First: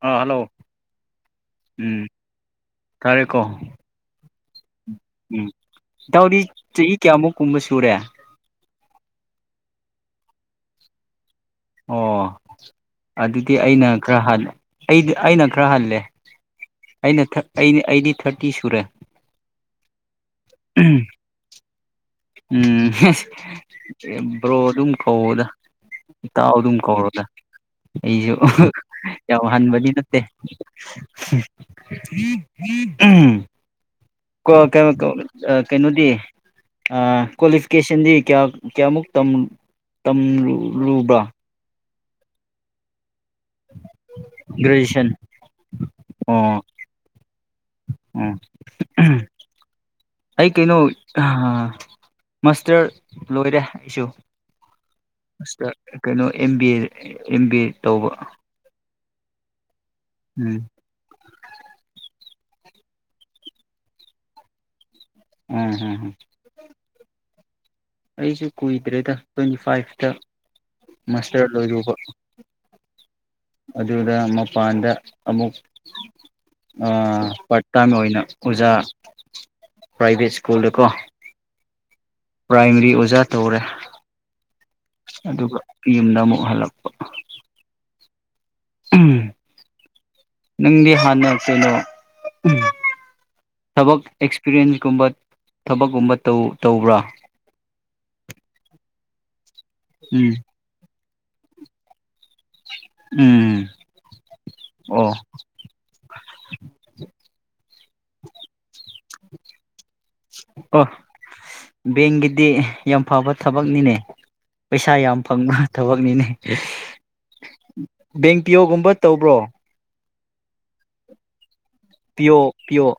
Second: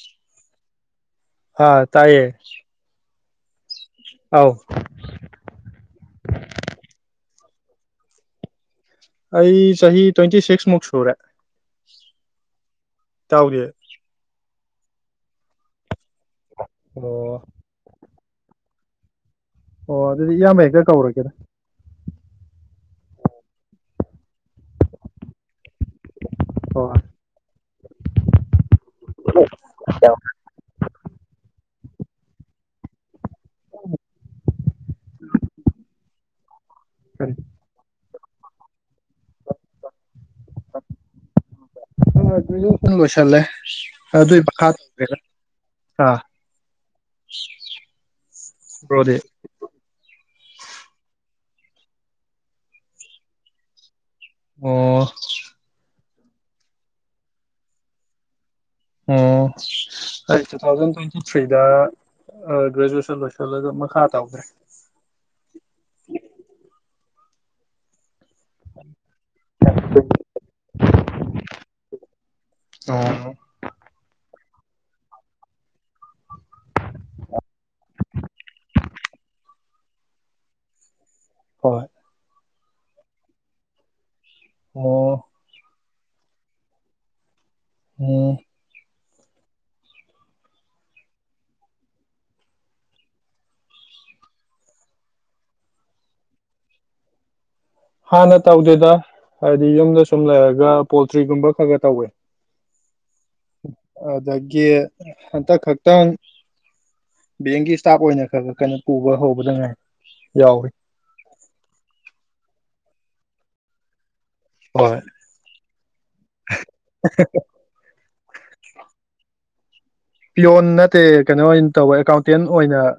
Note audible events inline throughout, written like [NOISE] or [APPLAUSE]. ꯑꯥ hello ꯍꯥꯥ ꯎꯝ ꯇꯥꯏꯌꯦ ꯇꯥꯔꯦꯀꯣ ꯑꯥꯎ ꯎꯝ ꯗꯎꯗꯤ ꯏꯍꯤ ꯀꯌꯥꯃꯨꯛ ꯀꯨꯝꯕ ꯁꯨꯔꯦ ꯑꯩ ꯁꯍꯤ ꯇ꯭ꯋꯦꯟꯇꯤ ꯁꯤꯛꯁ ꯃꯛꯁꯨ꯭ꯔꯦ ꯑꯣ ꯑꯗꯨꯗꯤ ꯑꯩꯅ ꯈꯔ ꯍꯜꯂ ꯑꯩꯗꯤ ꯑꯩꯅ ꯈꯔ ꯍꯜꯂꯦ ꯑꯩꯅ ꯑꯣ ꯑ ꯑꯩꯗꯤ ꯊꯥꯔꯇ ꯇ ꯁꯨꯔꯦ ꯑꯣ ꯑꯗꯨꯗꯤ ꯏꯌꯥꯝꯕ ꯍꯦꯛꯇ ꯀꯧꯔꯒꯦꯗ ꯎꯝ ꯕ꯭ꯔꯣ ꯑꯗꯨꯝ ꯀꯧꯗ ꯏꯇꯥꯎ ꯑꯗꯨꯝ ꯑꯣ ꯀꯧꯔꯗ ꯑꯩꯁꯨ ꯌꯥꯝ ꯍꯟꯕꯗꯤ ꯅꯠꯇꯦ ꯎꯝ ꯀꯤ ꯀꯩ ꯀꯩꯅꯣꯗꯤ ꯑ ꯀꯔꯤ ꯀ꯭ꯋꯥꯂꯤꯐꯤꯀꯦꯁꯟꯗꯤ ꯀꯌꯥ ꯀꯌꯥꯃꯨ ꯇꯝꯂꯂꯨꯕꯔ ꯂꯣꯏꯁꯣꯟ ꯂꯦ ꯑꯗꯨ ꯒ꯭ꯔꯦꯖꯨꯑꯦꯁꯟ ꯃꯈꯥꯔ ꯑꯥ ꯑꯣ ꯑꯣ ꯕꯔꯣꯗꯤ ꯑꯩ ꯀꯩꯅꯣ ꯃꯥꯁꯇꯔ ꯂꯣꯏꯔꯦ ꯑꯩꯁꯨ ꯑꯣ ꯑꯁ ꯀꯩꯅꯣ M B A M B A ꯇꯧꯕ ꯑꯣꯝ ꯑꯩ ꯇꯨ ꯎꯝ ꯊꯥꯎꯖꯟ ꯇ꯭ꯋꯦꯟꯇꯤ ꯊ꯭ꯔꯤꯗ ꯑ ꯭ꯔꯦꯖꯨꯑꯁꯟ ꯂꯣꯏꯁꯤꯜꯂꯒ ꯃꯈꯥ ꯇꯧꯈ꯭ꯔꯦ ꯎꯝ ꯍꯝ ꯑꯩꯁꯨ ꯀꯨꯏꯗ꯭ꯔꯦꯗ ꯇ꯭ꯋꯦꯟꯇꯤ ꯐꯥꯏꯚꯇ ꯃꯥꯁꯇꯔ ꯂꯣꯏꯔꯨꯕ ꯑꯣ ꯑꯗꯨꯗ ꯃꯄꯥꯟꯗ ꯑꯃꯨꯛ ꯄꯥꯔꯠ ꯇꯥꯏꯝ ꯑꯣꯏꯅ ꯑꯣꯖꯥ ꯄ꯭ꯔꯥꯏꯚꯦꯠ ꯁ꯭ꯀꯨꯜꯗꯀꯣ ꯍꯣꯏ ꯄ꯭ꯔꯥꯏꯃꯔꯤ ꯑꯣꯖꯥ ꯇꯧꯔꯦ ꯑꯣ ꯑꯗꯨꯒ ꯌꯨꯝꯗ ꯑꯃꯨꯛ ꯍꯜꯂꯛꯄ ꯑꯣ ꯎꯝ ꯅꯪꯗꯤ ꯍꯥꯟꯅ ꯀꯩꯅꯣ ꯊꯕꯛ ꯑꯦꯛꯁꯄꯤꯔꯤꯌꯦꯟꯁꯀꯨꯝꯕ ꯊꯕꯛꯀꯨꯝꯕ ꯇꯧ ꯇꯧꯕ꯭ꯔꯥ ꯍꯥꯥꯟꯅ ꯇꯧꯗꯦꯗ ꯍꯥꯏꯗꯤ ꯌꯨꯝꯗ ꯁꯨꯝ ꯎꯝ ꯂꯩꯔꯒ ꯄꯣꯜꯇ꯭ꯔꯤꯒꯨꯝꯕ ꯈꯔ ꯈꯔ ꯇꯧꯋꯦ ꯎꯝ ꯑꯗꯒꯤ ꯑꯣ ꯍꯟꯗꯛ ꯈꯛꯇꯪꯒꯤ ꯕꯦꯡꯀꯤ ꯏꯁꯇꯥꯞ ꯑꯣꯏꯅ ꯈꯔ ꯈꯔ ꯀꯩꯅꯣ ꯄꯨꯕ ꯍꯧꯕꯗ ꯉꯥꯏ ꯌꯥꯎꯋꯤ ꯑꯣ ꯕꯦꯡꯒꯤꯗꯤ ꯌꯥꯝ ꯐꯕ ꯊꯕꯛꯅꯤꯅꯦ ꯄꯩꯁꯥ ꯍꯣꯏ ꯌꯥꯝ ꯐꯪꯕ ꯊꯕꯛꯅꯤꯅꯦ ꯕꯦꯡ ꯄꯤꯌꯣ ꯒꯨꯝꯕ ꯇꯧꯕ꯭ꯔꯣ ꯄꯤꯌꯣꯞ ꯅꯠꯇꯦ ꯀꯩꯅꯣ ꯇꯧꯕ ꯑꯦꯀꯥꯎꯟꯇꯦꯟ ꯄꯤꯌꯣ ꯑꯣꯏꯅ ꯄꯤꯌꯣ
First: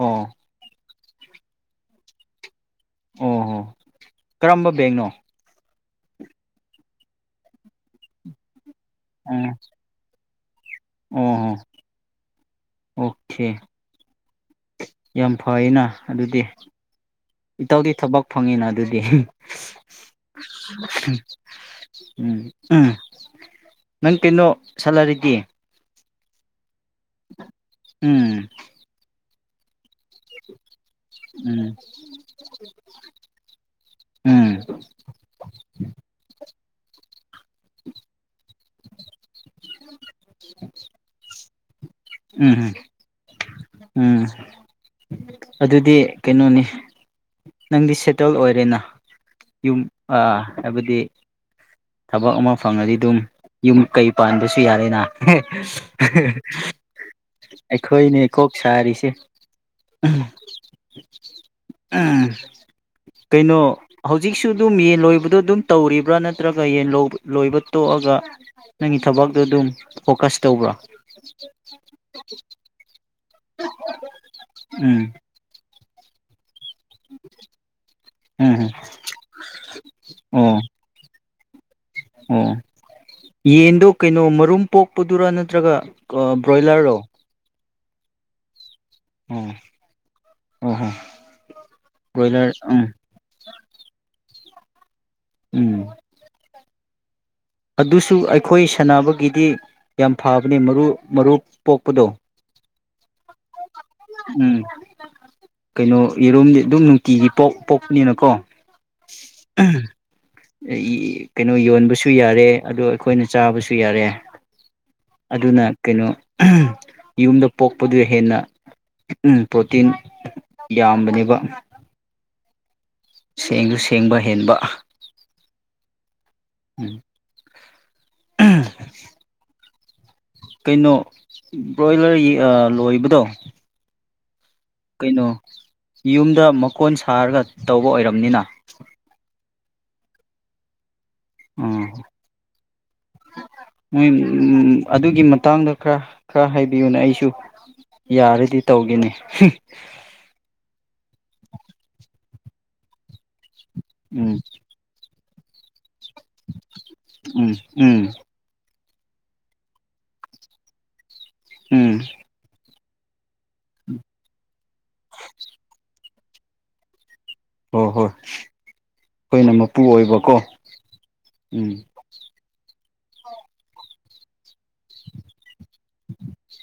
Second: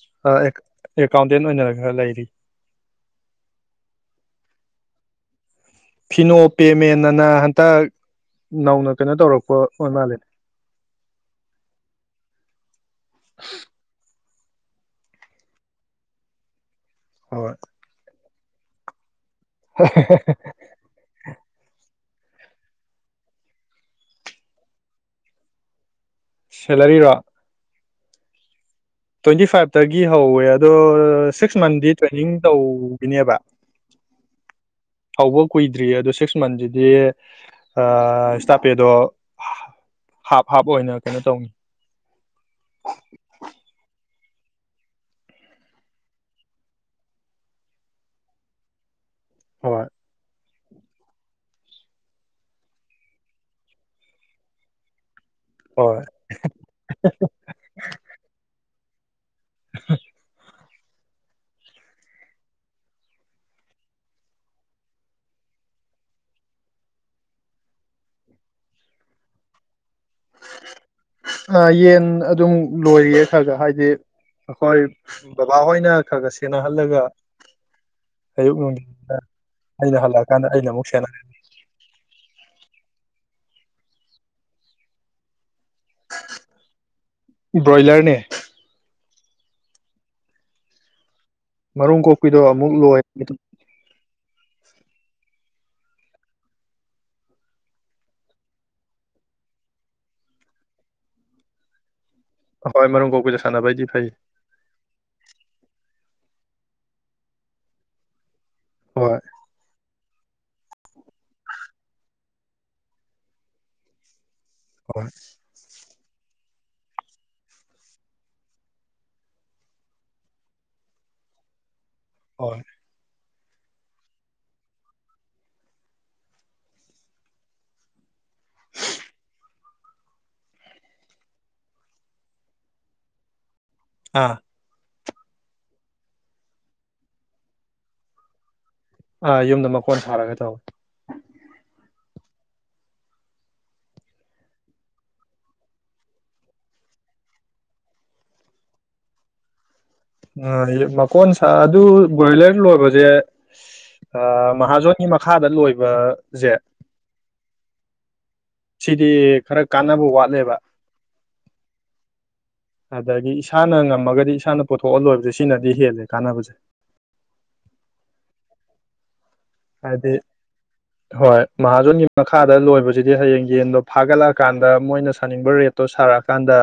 ꯑꯣ ꯑꯦꯀꯥꯎꯟꯇꯦꯟ ꯑꯣꯏꯅ ꯈꯔ ꯂꯩꯔꯤ ꯑꯣ ꯍꯣ ꯀꯔꯝꯕ ꯕꯦꯡꯅꯣ ꯐꯤꯅꯣ ꯄꯦꯃꯦꯟ ꯑꯅ ꯍꯟꯇꯛ ꯅꯧꯅ ꯀꯩꯅꯣ ꯑꯣ ꯇꯧꯔꯛꯄ ꯑꯣꯏ ꯃꯥꯜꯂꯦꯅꯦ ꯑꯣ ꯍꯣ ꯑꯣꯀꯦ ꯌꯥꯝ ꯐꯌꯦꯅ ꯑꯗꯨꯗꯤ ꯏꯇꯥꯎꯗꯤ ꯊꯕꯛ ꯐꯪꯉꯦꯅ ꯑꯗꯨꯗꯤ ꯍꯦ ꯍꯦ ꯍꯦ ꯎꯝ ꯎꯝ ꯅꯪ ꯀꯩꯅꯣ ꯁꯦꯜꯂꯔꯤꯗꯤ [UNINTELLIGIBLE] ꯁꯦꯂꯔꯤꯔꯣ ꯎꯝ ꯇ꯭ꯋꯦꯟꯇꯤꯥꯐꯥꯏꯚ ꯇ ꯒꯤ ꯍꯧꯋꯦ ꯑꯗꯣ ꯁꯤꯛꯁ ꯎꯝ ꯃꯟꯗꯤ ꯇ꯭ꯔꯦꯅꯤꯡ ꯇꯧꯒꯤꯅꯦꯕ ꯍ [UNINTELLIGIBLE] ꯋꯣꯛ ꯀꯨꯏꯗ꯭ꯔꯤꯌꯦ ꯑꯗꯣ ꯁꯤꯛꯁ ꯃꯟꯁꯤꯗꯤ ꯑ ꯏꯁꯇꯥꯄꯦꯗꯣ ꯍꯥꯞ ꯍꯥꯞ ꯑꯣꯏꯅ ꯀꯩꯅꯣ ꯇꯧꯅꯤ ꯎꯝ ꯎꯝ ꯑꯗꯨꯗꯤ ꯀꯩꯅꯣꯅꯤ ꯅꯪꯗꯤ ꯁꯦꯇꯜ ꯑꯣꯏꯔꯦꯅ ꯌꯨꯝ ꯍꯣꯏ ꯑ ꯍꯥꯏꯕꯗꯤ ꯊꯕꯛ ꯑꯃ ꯐꯪꯉꯗꯤ ꯑꯗꯨꯝ ꯌꯨꯝ ꯀꯩ ꯄꯥꯟꯕꯁꯨ ꯌꯥꯔꯦꯅ ꯍꯦ ꯍꯣꯏ ꯍꯦ ꯍ ꯑꯩꯈꯣꯏꯅꯦ ꯀꯣꯛ ꯁꯥꯔꯤꯁꯦ ꯎꯝ ꯀꯩꯅꯣ ꯍꯧꯖꯤꯛꯁꯨ ꯑꯗꯨꯝ ꯌꯦꯟ ꯂꯣꯏꯕꯗꯣ ꯑꯗꯨꯝ ꯇꯧꯔꯤꯕ꯭ꯔꯥ ꯅꯠꯇ꯭ꯔꯒ ꯌꯦꯟ ꯂꯣꯏꯕ ꯇꯣꯛꯑꯒ ꯅꯪꯒꯤ ꯊꯕꯛꯇꯣ ꯑꯗꯨꯝ ꯐꯣꯀꯁ ꯇꯧꯕ꯭ꯔꯣ ꯌꯦꯟ ꯑꯗꯨꯝ ꯂꯣꯏꯔꯤꯌꯦ ꯒ ꯍꯥꯏꯗꯤꯦ ꯑꯩꯈꯣꯏ ꯎꯝ ꯕꯕꯥ ꯣꯏꯅ ꯈꯁꯤ ꯁꯦꯟꯅꯍꯜꯂꯒ ꯎꯝ ꯑꯌꯨꯛ ꯎꯝ ꯅꯨꯡꯊ ꯑꯩꯅ ꯍꯜꯂꯛꯑꯀꯥꯟꯗ ꯑꯣ ꯑꯩꯅ ꯑꯃꯨꯛ ꯁꯦꯟꯅꯍꯜꯂꯤ ꯑꯣ ꯌꯦꯟꯗꯣ ꯀꯩꯅꯣ ꯃꯔꯨꯝ ꯄꯣꯛꯄꯗꯨꯔꯥ ꯅꯠꯇ꯭ꯔꯒ ꯕ꯭ꯔꯣꯏꯂꯔꯣ ꯕ꯭ꯔꯣꯏꯂꯔꯅꯦ ꯎꯝ ꯑ ꯍꯣ ꯃꯔꯨꯝ ꯀꯣꯛꯄꯤꯗꯣ ꯕ꯭ꯔꯣꯏꯂꯔ ꯑꯃꯨꯛ ꯎꯝ ꯂꯣꯏ ꯎꯝ ꯑꯗꯨꯁꯨ ꯑꯩꯈꯣꯏ ꯁꯥꯟꯅꯕꯒꯤꯗꯤ ꯌꯥꯝ ꯐꯕꯅꯦ ꯃꯔꯨ ꯃꯔꯨꯞ ꯄꯣꯛꯄꯗꯣ ꯍꯣꯏ ꯃꯔꯝ ꯀꯣꯗ ꯁꯥꯟꯅꯕ ꯍꯥꯏꯗꯤ ꯐꯩ ꯎꯝ ꯀꯩꯅꯣ ꯌꯦꯔꯨꯝꯗꯤ ꯑꯗꯨꯝ ꯅꯨꯡꯇꯤꯒꯤ ꯄꯣꯛ ꯄꯣꯛꯄꯅꯤꯅꯀꯣ ꯍꯣꯏ ꯎꯝ ꯀꯩꯅꯣ ꯌꯣꯟꯕꯁꯨ ꯌꯥꯔꯦ ꯑꯗ ꯑꯩꯈꯣꯏꯅ ꯆꯥꯕꯁꯨ ꯌꯥꯔꯦ ꯍꯣꯏ ꯑꯗꯨꯅ ꯀꯩꯅꯣ ꯌꯨꯝꯗ ꯄꯣꯛꯄꯗꯨ ꯍꯦꯟꯅ ꯄ꯭ꯔꯣꯇꯤꯟ ꯌꯥꯝꯕꯅꯦꯕ ꯍꯣꯏ ꯁꯦꯡꯁꯨ ꯁꯦꯡꯕ ꯍꯦꯟꯕ ꯎꯝ ꯀꯩꯅꯣ ꯕ꯭ꯔꯣꯏꯂꯔ ꯂꯣꯏꯕꯗꯣ ꯑꯥ ꯀꯩꯅꯣ ꯌꯨꯝꯗ ꯃꯀꯣꯟ ꯁꯥꯔꯒ ꯇꯧꯕ ꯑꯣꯏꯔꯝꯅꯤꯅ ꯑꯥ ꯌꯨꯝꯗ ꯃꯀꯣꯟ ꯁꯥꯔꯒ ꯇꯧꯋꯤ ꯑꯥ ꯃꯣꯏ ꯑꯗꯨꯒꯤ ꯃꯇꯥꯡꯗ ꯈꯔ ꯈꯔ ꯍꯥꯏꯕꯤꯌꯨꯅꯦ ꯑꯩꯁꯨ ꯌꯥꯔꯗꯤ ꯇꯧꯒꯦꯅꯤ ꯎ ꯃꯀꯣꯟ ꯁꯥ ꯑꯗꯨ ꯕꯣꯏꯂꯔ ꯂꯣꯏꯕꯁꯦ ꯑ ꯎꯝ ꯃꯍꯥꯖꯣꯟꯣꯟ ꯃꯈꯥꯗ ꯂꯣꯏꯕꯁꯦ ꯎꯝ ꯎꯝ ꯁꯤꯗꯤ ꯈꯔ ꯀꯥꯟꯅꯕ ꯋꯥꯠꯂꯦꯕ ꯎꯝ ꯑꯗꯨꯗꯒꯤ ꯏ ꯏꯁꯥꯅ ꯉꯝꯃꯒꯗꯤ ꯏꯁꯥꯅ ꯄꯨꯊꯣꯛꯍꯜꯂꯣꯏꯕꯁꯦ ꯁꯤꯅꯗꯤ ꯍꯦꯜꯂꯦ ꯀꯥꯟꯕꯨꯨꯖꯦ ꯍ ꯍꯣ ꯍꯥꯏꯗꯤ ꯍꯣꯏ ꯎꯝ ꯃꯍꯥꯖꯣꯟꯒꯤ ꯃꯈꯥ ꯗ ꯂꯣꯏꯕꯁꯤꯗꯤ ꯍꯌꯦꯡ ꯌꯦꯟꯗꯣ ꯐꯥꯒꯠꯂꯛꯑꯀꯥꯟꯗ ꯑ ꯃꯣꯏꯅ ꯁꯥꯅꯤꯡꯕ ꯔꯦꯠꯇꯣ ꯁꯥꯔꯛꯑꯀꯥꯟꯗ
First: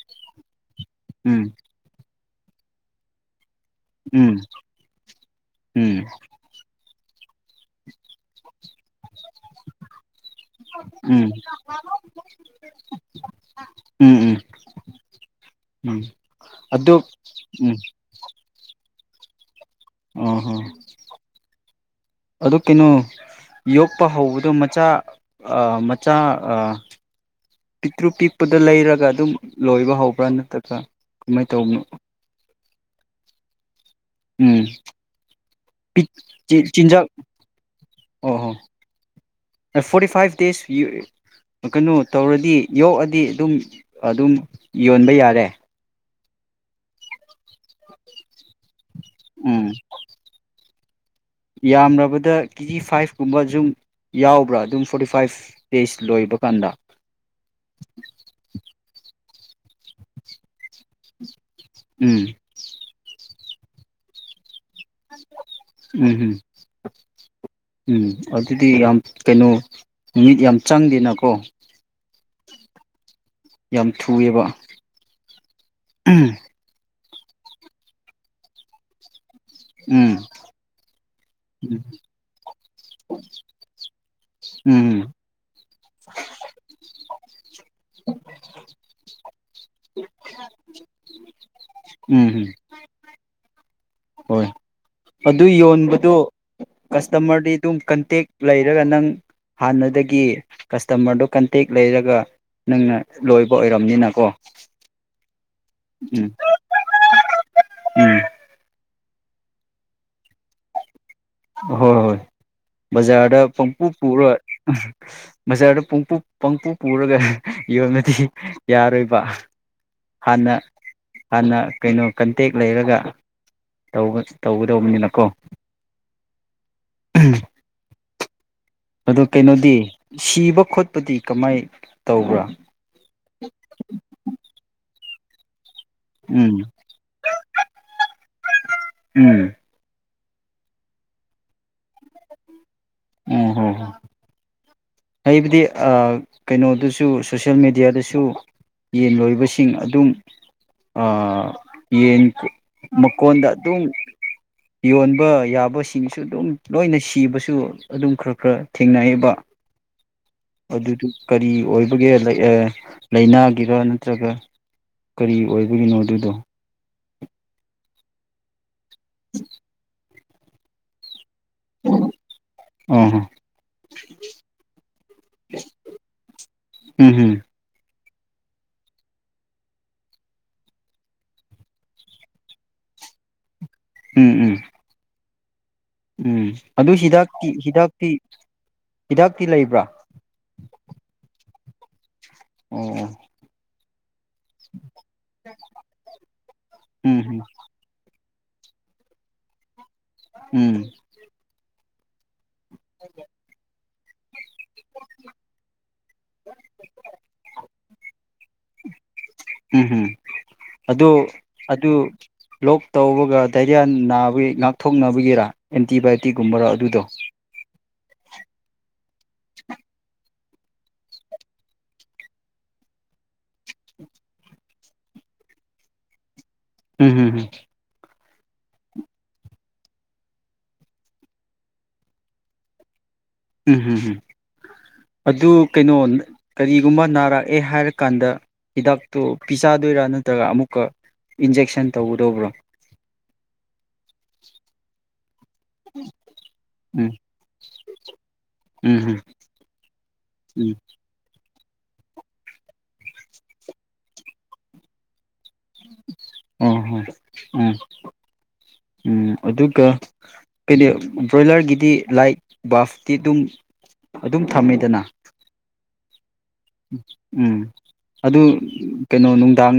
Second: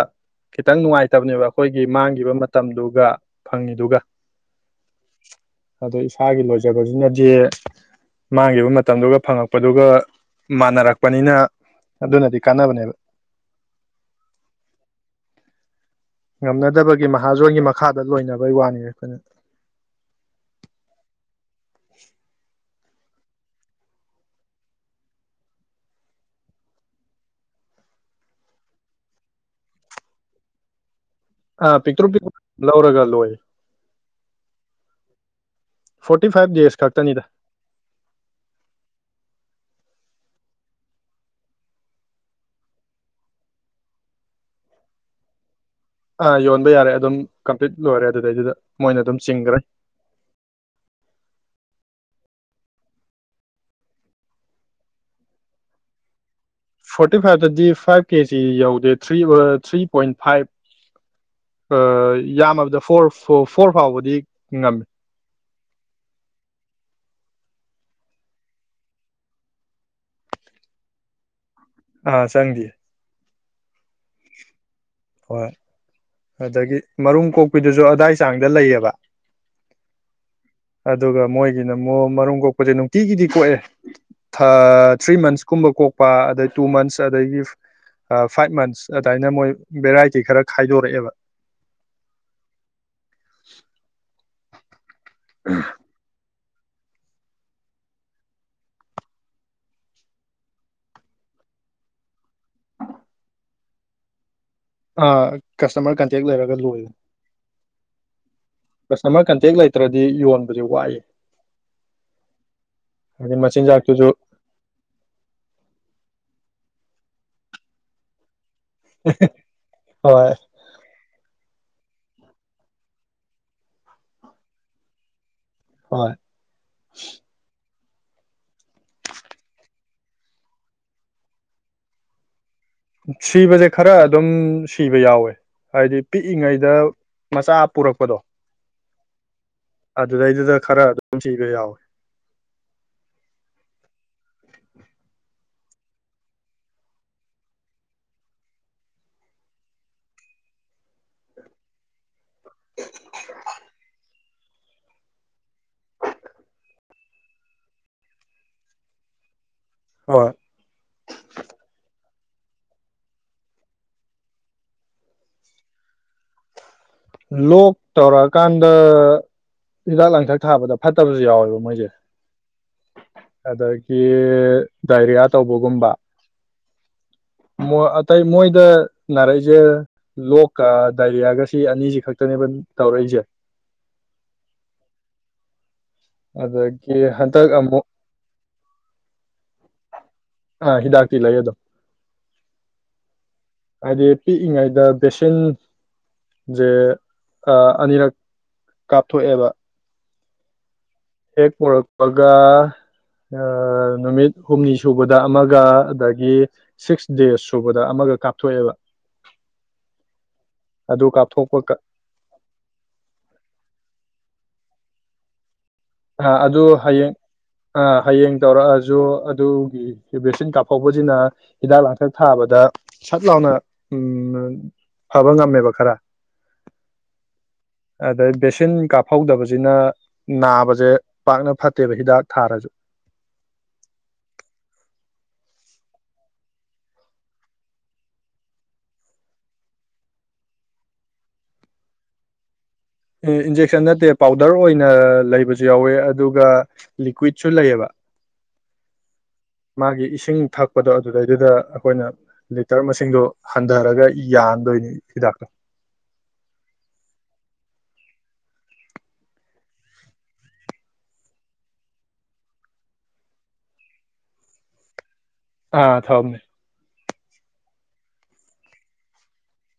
ꯈꯤꯇꯪ ꯅꯨꯡꯉꯥꯏꯇꯕꯅꯦꯕ ꯎꯝ ꯑꯩꯈꯣꯏꯒꯤ ꯃꯥꯡ ꯏꯕ ꯃꯇꯝꯗꯨꯒ ꯐꯪꯉꯤꯗꯨꯒ ꯎꯝ ꯎꯝ ꯑꯗꯣ ꯏꯁꯥꯒꯤ ꯂꯣꯏꯖꯕꯁꯤꯅ ꯌꯦꯦ ꯃꯥꯡꯈꯤꯕ ꯃꯇꯝꯗꯨꯒ ꯐꯪꯉꯛꯄꯗꯨꯒ ꯎꯝ ꯃꯥꯟꯅꯔꯛꯄꯅꯤꯅ ꯑꯗꯨꯅꯗꯤ ꯀꯥꯟꯅꯕꯅꯦꯕ ꯎꯝ ꯎꯝ ꯎꯝ ꯑꯗꯨ ꯉꯝꯅꯗꯕꯒꯤ ꯃꯍꯥꯖꯣꯟꯒꯤ ꯎꯝ ꯃꯈꯥꯗ ꯂꯣꯏꯅꯕꯩ ꯋꯥꯅꯤ ꯑꯩꯈꯣꯏꯅ ꯑꯣ ꯍ ꯑꯗꯨ ꯀꯩꯅꯣ ꯌꯣꯛꯄ ꯍꯧꯕꯗꯣ ꯃꯆꯥ ꯃꯆꯥ ꯄꯤꯛꯇ꯭ꯔꯨ ꯄꯤꯛꯄꯗ ꯂꯩꯔꯒ ꯑꯗꯨꯝ ꯂꯣꯏꯕ ꯍꯧꯕ꯭ꯔꯥ ꯅꯠꯇ꯭ꯔꯒ ꯀꯃꯥꯏꯅ ꯑ ꯇꯧꯕꯅꯣ ꯄꯤꯛ꯭ꯔꯨ ꯄꯤ ꯂꯧꯔꯒ ꯂꯣꯏ ꯎꯝ ꯐꯣꯔꯇꯤ ꯐꯥꯏꯚ ꯆ ꯗꯦꯖ ꯆꯤꯟꯖꯥꯛ ꯈꯛꯇꯅꯤꯗ ꯑꯣ ꯍꯣ ꯐꯣꯔꯇꯤ ꯐꯥꯏꯚ ꯗꯦꯖ ꯀꯩꯅꯣ ꯇꯧꯔꯗꯤ ꯌꯣꯛꯑꯗꯤ ꯑꯗꯨꯝ ꯑꯗꯨꯝ ꯌꯣꯟꯕ ꯌꯥꯔꯦ ꯑ ꯌꯣꯟꯣꯟ ꯌꯥꯔꯦ ꯑꯗꯨꯝ ꯀꯝꯄ꯭ꯂꯤꯠ ꯂꯣꯏꯔꯦ ꯑꯗꯨꯗꯩꯗꯨꯗ ꯃꯣꯏꯅ ꯑꯗꯨꯝ ꯆꯤꯡꯈ꯭ꯔꯦ ꯌꯥꯝꯕꯗ ꯀꯦꯖꯤ ꯐꯥꯏꯚ ꯀꯨꯝꯕ ꯁꯨꯝ ꯌꯥꯎꯕ꯭ꯔꯥ ꯑꯗꯨꯝ ꯐꯣꯔꯇꯤ ꯐꯥꯏꯚ ꯗꯦꯖ ꯂꯣꯏꯕ ꯀꯥꯟꯗ ꯐꯣꯔꯇꯤ ꯐꯥꯏꯚꯇꯗꯤ ꯐꯥꯏꯚ ꯀꯦꯖꯤ ꯌꯧꯗꯦ ꯊ꯭ꯔꯤ ꯊ꯭ꯔꯤ ꯄꯣꯏꯟ ꯐꯥꯏꯚ ꯎꯝ ꯌꯥꯝꯃꯕꯗ ꯐꯣꯔꯐ ꯐꯣꯔ ꯐꯥꯎꯕꯗꯤ ꯉꯝꯃꯦ ꯎꯝ ꯎꯝ ꯎꯝ ꯑꯗꯨꯗꯤ ꯌꯥꯝ ꯀꯩꯅꯣ ꯃꯤꯠ ꯌꯥꯝ ꯆꯪꯗꯦꯅꯀꯣ ꯑ ꯆꯪꯒ ꯌꯥꯝ ꯊꯨꯑꯕ ꯍꯣꯏ ꯑꯗꯨꯗꯒꯤ ꯃꯔꯨꯝ ꯀꯣꯛꯄꯤꯗꯨꯁꯨ ꯑꯗꯥꯏ ꯆꯥꯡꯗ ꯂꯩꯌꯦꯕ ꯎꯝ ꯑꯗꯨꯒ ꯃꯣꯏꯒꯤꯅ ꯃ ꯃꯔꯨꯝ ꯀꯣꯛꯄꯁꯦ ꯅꯨꯡꯇꯤꯒꯤꯗꯤ ꯀꯣꯛꯑꯦ ꯎꯝ ꯊ꯭ꯔꯤ ꯃꯟꯁꯀꯨꯝꯕ ꯀꯣꯛꯄ ꯑꯗꯩ ꯇꯨ ꯃꯟꯁ ꯑꯗꯒꯤ ꯐꯥꯏꯚ ꯃꯟꯁ ꯑꯗꯨꯃꯥꯏꯅ ꯃꯣꯏ ꯚꯦꯔꯥꯏꯇꯤ ꯈꯔ ꯈꯥꯏꯗꯣꯔꯛꯑꯦꯕ ꯎꯝ ꯎꯝ [UNINTELLIGIBLE] ꯍꯣꯏ ꯑꯗꯨ ꯌꯣꯟꯕꯗꯨ ꯀꯁꯇꯃꯔꯗꯤ ꯑꯗꯨꯝ ꯀꯟꯇꯦꯛ ꯂꯩꯔꯒ ꯅꯪ ꯍꯥꯟꯅꯗꯒꯤ ꯀꯁꯇꯃꯔꯗꯨꯣ ꯀꯟꯇꯦꯛ ꯂꯩꯔꯒ ꯅꯪꯅ ꯂꯣꯏꯕ ꯑꯣꯏꯔꯝꯅꯤꯅꯀꯣ ꯑꯥ ꯀꯁꯇꯃꯔ ꯀꯟꯇꯦꯛ ꯎꯝ ꯂꯩꯔꯒ ꯂꯣꯏ ꯎꯝ ꯀꯁꯇꯃꯔ ꯀꯟꯇꯦꯛ ꯂꯩꯇ꯭ꯔꯗꯤ ꯌꯣꯟꯕꯁ ꯋꯥꯏ ꯍꯣꯏ ꯍꯣꯏ ꯕꯖꯥꯔꯗ ꯄꯣꯡꯄ ꯃꯆꯤꯟꯖꯥꯛꯇꯨꯁꯨ ꯄꯨꯔꯣꯏ ꯕꯖꯥꯔꯗ ꯄꯄ ꯄꯪꯄꯨ ꯄꯨꯔꯒ ꯌꯣꯟꯂꯗꯤ ꯌꯥꯔꯣꯏꯕ ꯍꯣꯏ ꯍꯥꯟꯅ ꯍꯥꯟꯅ ꯀꯩꯅꯣ ꯀꯟꯇꯦꯛ ꯂꯩꯔꯒ ꯇ ꯇꯧꯒꯗꯧꯕꯅꯤꯅꯀꯣ ꯍꯣꯏ ꯎꯝ ꯑꯗ ꯀꯩꯅꯣꯗꯤ ꯁꯤꯕ ꯈꯣꯠꯄꯗꯤ ꯀꯃꯥꯏꯅ ꯇꯧꯕ꯭ꯔꯥ ꯁꯤꯕꯁꯦ ꯈꯔ ꯑꯗꯨꯝ ꯁꯤꯕ ꯌꯥꯎꯋꯦ ꯍꯥꯏꯗꯤ ꯎꯝ ꯄꯤꯛꯏꯉꯩꯗ ꯃꯆꯥ ꯄꯨꯔꯛꯄꯗꯣ ꯎꯝ ꯑꯗꯨ ꯑꯗꯨꯗꯩꯗꯨꯗ ꯈꯔ ꯑꯗꯨꯝ ꯁꯤꯕ ꯌꯥꯎꯋꯤ ꯎꯝ ꯍ ꯑꯩꯕꯨꯗꯤ ꯀꯩꯅꯣꯗꯁꯨ ꯁꯣꯁꯤꯌꯦꯜ ꯃꯦꯗꯤꯌꯥꯗꯁꯨ ꯌꯦꯟ ꯂꯣꯏꯕꯁꯤꯡ ꯑꯗꯨꯝ ꯌꯦꯟ ꯃꯀꯣꯟꯗ ꯑꯗꯨꯝ ꯌꯣꯟꯕ ꯌꯥꯕꯁꯤꯡꯁꯨ ꯑꯗꯨꯝ ꯂꯣꯏꯅ ꯁꯤꯕꯁꯨ ꯑꯗꯨꯝ ꯈꯔ ꯈꯔ ꯊꯦꯡꯅꯌꯦꯕ ꯍꯣꯏ ꯑꯗꯨꯗꯨ ꯀꯔꯤ ꯑꯣꯏꯕꯒꯦ ꯂ ꯂꯥꯏꯅꯥꯒꯤꯔ ꯅꯠꯇ꯭ꯔꯒ ꯀꯔꯤ ꯑꯣꯏꯕꯒꯤꯅꯣ ꯑꯗꯨꯗꯣ ꯂꯣꯛ ꯇꯧꯔ ꯀꯥꯟ ꯗꯥ ꯂꯥꯡꯊꯔꯒꯦ ꯊꯥꯕꯗ ꯐꯠꯇꯕꯁꯨ ꯌꯥꯎꯋꯤ ꯣꯏꯁꯦ ꯑꯥ ꯍ ꯑꯗꯒꯤ ꯗꯥꯏꯔꯤꯌꯥ ꯇꯧꯕꯒꯨꯝꯕ ꯎꯝ ꯇ ꯃꯣꯏꯗ ꯅꯥꯔꯛꯏꯁꯦ ꯂꯣꯛꯀ ꯗꯥꯏꯔꯤꯌꯥꯒꯁꯤ ꯑꯅꯤꯁꯤ ꯈꯛꯇꯅꯦꯕ ꯇꯧꯔꯛꯏꯁꯦ ꯎꯝ ꯎꯝ ꯎꯝ ꯑꯗꯨ ꯑꯗꯒꯤ ꯍꯤꯗꯥꯛꯇꯤ ꯍꯟꯗꯛ ꯑꯃꯨꯛ ꯍꯤꯗꯥꯛꯇꯤ ꯍꯤꯗꯥꯛꯇꯤ ꯂꯩꯕ꯭ꯔꯥ ꯍꯤꯗꯥꯛꯇꯤ ꯂꯩ ꯑꯗꯨꯝ ꯎꯝ ꯍꯥꯏꯗꯤ ꯄꯤꯛꯏꯉꯩꯗ ꯕꯦꯁꯤꯦꯟꯖꯦ ꯎꯝ ꯎꯝ ꯑꯅꯤꯔꯛ ꯀꯥꯞꯊꯣꯛꯑꯦꯕ ꯎꯝ ꯑꯦ [UNINTELLIGIBLE] [UNINTELLIGIBLE] ꯅꯨꯃꯤꯠ ꯍꯨꯝꯅꯤ ꯁꯨꯕꯗ ꯑꯃꯒ ꯑꯗꯒꯤ ꯁꯤꯛꯁ ꯗꯦꯖ ꯁꯨꯕꯗ ꯑꯃꯒ ꯀꯥꯞꯊꯣꯛꯑꯦꯕ ꯎꯝ ꯎꯝ ꯑꯗꯨ ꯀꯥꯞꯊꯣꯛꯄ ꯂꯣꯛ ꯊꯣꯛꯅꯕꯒꯤꯔꯥ ꯑ ꯑꯗꯨ ꯍꯌꯦꯡ ꯑ ꯍꯌꯦꯡ ꯇꯧꯔꯛꯑꯁꯨ ꯑꯗꯨꯒꯤ ꯚꯦꯛꯁꯤꯟ ꯀꯥꯞꯍꯧꯕꯁꯤꯅ ꯍꯤꯗꯥꯛ ꯂꯥꯡꯊꯛ ꯊꯥꯕꯗ ꯁꯠ ꯂꯥꯎꯅ ꯐꯕ ꯑꯥ ꯉꯝꯃꯦꯕ ꯈꯔ ꯎꯝ ꯍꯝ ꯑꯗꯩ ꯕꯦꯁꯤꯟ ꯀꯥꯞꯍꯧꯗꯕꯁꯤꯅ ꯅꯥꯕ ꯁꯦ ꯄꯥꯛꯅ ꯐꯠꯇꯦꯕ ꯍꯤꯗꯥꯛ ꯊꯥꯔꯁꯨ ꯎꯝ ꯍꯨꯝ ꯍꯨꯝ ꯑꯗꯨ ꯀꯩꯅꯣ ꯀꯔꯤꯒꯨꯝꯕ ꯅꯥꯔꯛꯑꯦ ꯍꯥꯏꯔꯀꯥꯟꯗ ꯍꯤꯗꯥꯛꯇꯣ ꯄꯤꯖꯥꯗꯣꯏꯔꯥ ꯅꯠꯇ꯭ꯔꯒ ꯑꯃꯨꯛꯀ ꯏꯟꯖꯦꯛꯁꯟ ꯇꯧꯒꯗꯧꯕ꯭ꯔꯣ ꯑ ꯏꯟꯖꯦꯛ ꯁꯟ ꯅꯠꯇꯦ ꯄꯥꯎꯗꯔ ꯑꯣꯏꯅ ꯂꯩꯕꯁꯨ ꯌꯥꯎꯋꯦ ꯑꯗꯨꯒ ꯎꯝ ꯂꯤꯀ꯭ꯋꯤꯠꯁꯨ ꯂꯩꯌꯦꯕ ꯎꯝ ꯃꯥꯒꯤ ꯏꯁꯤꯡ ꯎꯝ ꯊꯛꯄꯗꯣ ꯑꯗꯨꯗꯩꯗꯨꯗ ꯑꯩꯈꯣꯏꯅ ꯂꯤꯇꯔ ꯃꯁꯤꯡꯗꯣ ꯍꯟꯊꯔꯒ ꯌꯥꯟꯗꯣꯏꯅꯤ ꯍꯤꯗꯥꯛꯇꯣ ꯑꯣ ꯍꯣ ꯎꯝ ꯎꯝ ꯑꯗꯨꯒ ꯀ ꯕ꯭ꯔꯣꯏꯂꯔꯒꯤꯗꯤ ꯂꯥꯏꯠ ꯕꯥꯐꯇꯤ ꯑꯗꯨꯝ ꯑꯗꯨꯝ ꯊꯝꯃꯤꯗꯅ ꯑ ꯊꯝꯃꯦ ꯎꯝ ꯑꯗꯨ ꯀꯩꯅꯣ ꯅꯨꯡꯗꯥꯡ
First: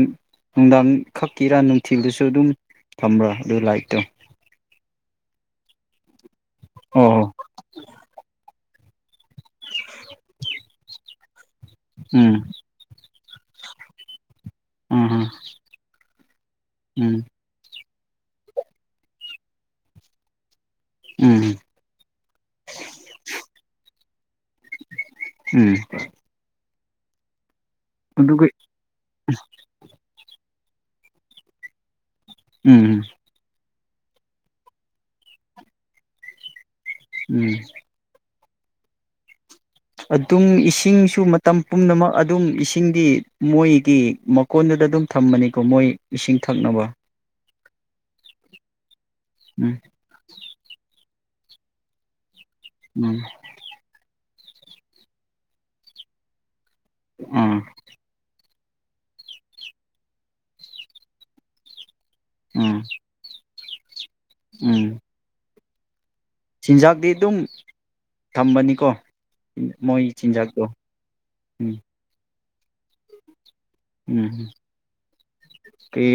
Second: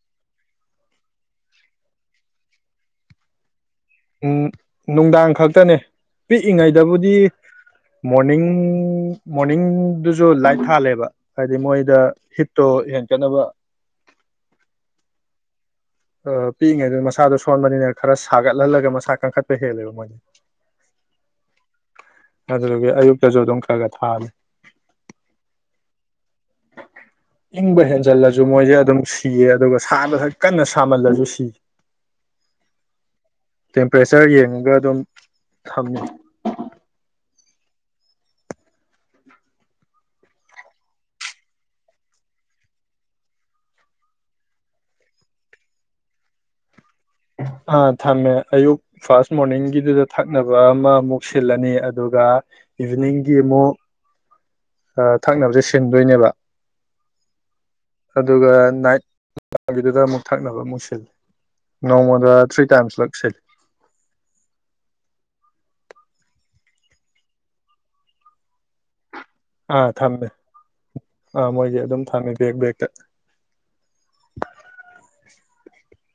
ꯅꯨꯡꯗꯥꯡ ꯈꯛꯀꯤꯔꯥ ꯅꯨꯡꯊꯤꯜꯗꯁꯨ ꯑꯗꯨꯝ ꯊꯝꯕ꯭ꯔꯥ ꯑꯗꯨ ꯂꯥꯏꯛ ꯑꯝ ꯅꯨꯡꯗꯥꯡ ꯈꯛꯇꯅꯦ ꯄꯤꯛꯏꯉꯩꯗꯕꯨꯗꯤ ꯑꯣ ꯃꯣꯔꯅꯤꯡ ꯎꯝ ꯃꯣꯔꯅꯤꯡꯗꯨꯁꯨ ꯂꯥꯏꯠ ꯊꯥꯜꯂꯦꯕ ꯍꯥꯏꯗꯤ ꯃꯣꯏꯗ ꯎꯝ ꯍꯤꯠꯇꯣ ꯀꯠꯅꯕ ꯑꯝ ꯍꯝ ꯑ ꯄꯤꯛ ꯏꯉꯩꯗ ꯃꯁꯥꯗꯣ ꯁꯣꯟꯕꯅꯤꯅ ꯈꯔ ꯁꯥꯒꯠꯍꯜꯂꯒ ꯃꯁꯥ ꯀꯟꯈꯠꯄ ꯍꯦꯜꯂꯦꯕ ꯃꯣꯏ ꯎꯝ ꯑꯗꯨꯗꯨꯒꯤ ꯑꯌꯨꯛꯇꯁꯨ ꯑꯗꯨꯝ ꯈꯔ ꯈꯔ ꯊꯥꯜꯂꯤ ꯎꯝ ꯏꯪꯕ ꯍꯦꯟꯖꯜꯂꯁꯨ ꯑꯗꯨꯒ ꯃꯣꯏꯁꯦ ꯑꯗꯨꯝ ꯁꯤꯌꯦ ꯑꯗꯨꯒ ꯁꯥꯗ ꯀꯟꯅ ꯁꯥꯃꯜ ꯂꯁꯨ ꯁꯤ ꯎꯝ ꯇꯦꯝꯄꯔꯦꯆꯔ ꯌꯦꯡꯉꯒ ꯑꯗꯨꯝ ꯊꯝꯃꯤ ꯎꯝ ꯑꯗꯨꯝ ꯏꯁꯤꯡꯁꯨ ꯃꯇꯝ ꯄꯨꯝꯅꯃꯛ ꯑꯗꯨꯝ ꯏꯁꯤꯡꯗꯤ ꯃꯣꯏꯒꯤ ꯃꯀꯣꯟꯗꯨꯗ ꯑꯗꯨꯝ ꯊꯝꯃꯅꯤꯀꯣ ꯃꯣꯏ ꯏꯁꯤꯡ ꯊꯛꯅꯕ ꯑꯥ ꯊꯝꯃꯦ ꯑꯌꯨꯛ ꯐꯥꯔꯁ ꯎꯝ ꯃꯣꯔꯅꯤꯡꯒꯤꯗꯨꯗ ꯊꯛꯅꯕ ꯑꯃ ꯑꯃꯨꯛ ꯁꯤꯜꯂꯅꯤ ꯑꯗꯨꯒ ꯎꯝ ꯏꯚꯅꯤꯡꯒꯤ ꯑꯃꯨꯛ ꯊꯛꯅꯕꯁꯦ ꯁꯤꯟꯗꯣꯏꯅꯦꯕ ꯑꯥ ꯑꯗꯨꯒ ꯅꯥꯏꯠꯒꯤꯗꯨꯗ ꯑꯃꯨꯛ ꯊꯛꯅꯕ ꯑꯃꯨꯛ ꯁꯤꯜꯂꯤ ꯅꯣꯡꯃꯗ ꯊ꯭ꯔꯤ ꯎꯝ ꯇꯥꯏꯝꯁꯂꯛ ꯁꯤꯜꯂꯤ ꯎꯝ ꯆꯤꯟꯖꯥꯛꯇꯤ ꯑꯗꯨꯝ ꯊꯝꯕꯅꯤꯀꯣ ꯑꯥ ꯃꯣꯏ ꯊꯝꯃꯦ ꯆꯤꯟꯖꯥꯛꯇꯣ ꯑꯥ ꯎꯝ ꯃꯣꯏꯁꯦ ꯑꯗꯨꯝ ꯊꯝꯃꯦ ꯦꯛꯇ ꯀ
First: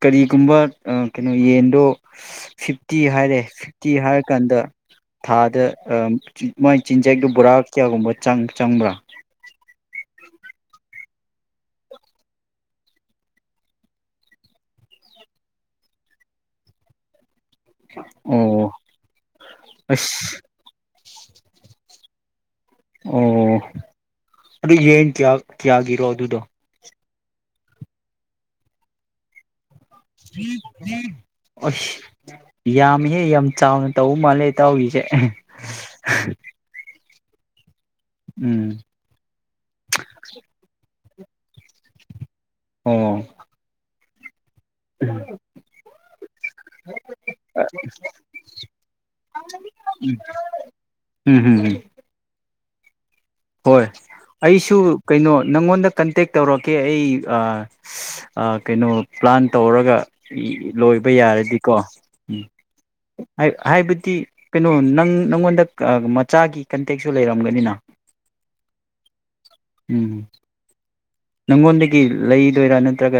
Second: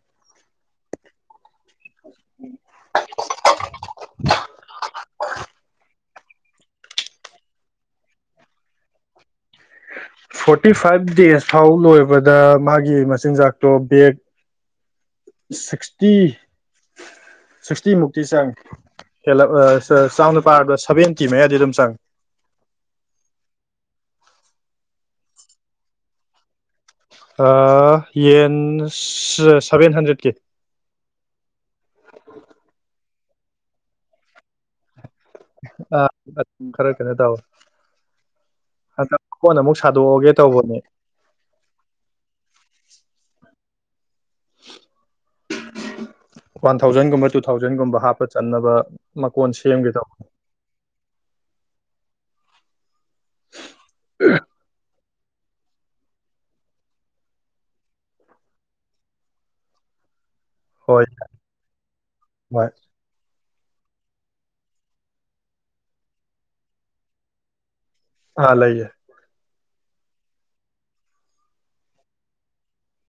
ꯀꯔꯤꯒꯨꯝꯕ ꯀꯩꯅꯣ ꯌꯦꯟ ꯑꯗꯣ ꯐꯤꯐꯇꯤ ꯍꯥꯏꯔꯦ ꯐꯤꯐꯇꯤ ꯍꯥꯏꯔꯀꯥꯟꯗ ꯊꯥꯗ ꯃꯥꯏ ꯆꯤꯟꯖꯥꯛꯗꯨꯣ ꯕꯣꯔꯥ ꯀꯌꯥꯒꯨꯝꯕ ꯆꯪꯕ꯭ꯔꯥ ꯐꯣꯔꯇꯤ ꯐꯥꯏꯚ ꯗꯦꯖ ꯐꯥꯎ ꯂꯣꯏꯕꯗ ꯃꯥꯒꯤ ꯃꯆꯤꯟꯖꯥꯛꯇꯣ ꯕꯦꯒ ꯁꯤꯛꯁꯇꯤ ꯁꯤꯛꯁꯇꯤ ꯃꯨꯛꯇꯤ ꯑꯣ ꯆꯪꯉ ꯍꯂ ꯑꯁ ꯆꯥꯎꯅ ꯄꯥꯔꯕ ꯁꯚꯦꯟ ꯃ ꯌꯥꯗꯤ ꯑꯗꯨꯝ ꯆꯥꯡ ꯑꯣ ꯑꯗꯨ ꯌꯦꯟ ꯀꯌꯥ ꯀꯌꯥꯒꯤꯔꯣ ꯑꯗꯨꯗꯣ ꯑ ꯌꯦꯟ ꯁꯚꯦꯟ ꯍꯟꯗ꯭ꯔꯦꯠꯀꯤ ꯌꯥꯃꯤ ꯑꯦꯍꯦ ꯌꯥꯝ ꯆꯥꯎꯅ ꯇꯧ ꯃꯥꯜꯂꯦ ꯇꯧꯔꯤꯁꯦ ꯑ ꯈꯔ ꯀꯩꯅ ꯇꯕ ꯎꯝ ꯍꯗ ꯀꯣꯟ ꯑꯃꯨꯛ ꯁꯥꯗꯣꯛꯑꯒꯦ ꯇꯧꯕꯅꯦ ꯑꯣ ꯋꯥꯟ ꯊꯥꯎꯖꯟꯒꯨꯝꯕ ꯇꯨ ꯊꯥꯎꯖꯟꯒꯨꯝꯕ ꯍꯥꯞꯄ ꯆꯟꯅꯕ ꯃꯀꯣꯟ ꯁꯦꯝꯒꯦ ꯎꯝ ꯇꯧꯕꯅꯤ ꯎꯝ ꯎꯝ ꯍꯣꯏ ꯑꯩꯁꯨ ꯀꯩꯅꯣ ꯅꯪꯉꯣꯟꯗ ꯀꯟꯇꯦꯛ ꯇꯧꯔꯛꯀꯦ ꯑꯩ ꯀꯩꯅꯣ ꯄ꯭ꯂꯥꯟ ꯇꯧꯔꯒ ꯍꯣꯏ ꯂꯣꯏꯕ ꯌꯥꯔꯗꯤꯀꯣ ꯎꯝ ꯍꯣꯏ ꯍꯥꯏꯕꯗꯤ ꯀꯩꯅꯣ ꯅꯪ ꯅꯪꯉꯣꯟꯗ ꯃꯆꯥꯒꯤ ꯀꯟꯇꯦꯛꯁꯨ ꯂꯩꯔꯝꯒꯅꯤꯅ ꯍꯥꯥ ꯂꯩꯥꯏꯌꯦꯦ ꯎꯝ ꯅꯪꯉꯣꯟꯗꯒꯤ ꯂꯩꯗꯣꯏꯔꯥ ꯅꯠꯇ꯭ꯔꯒ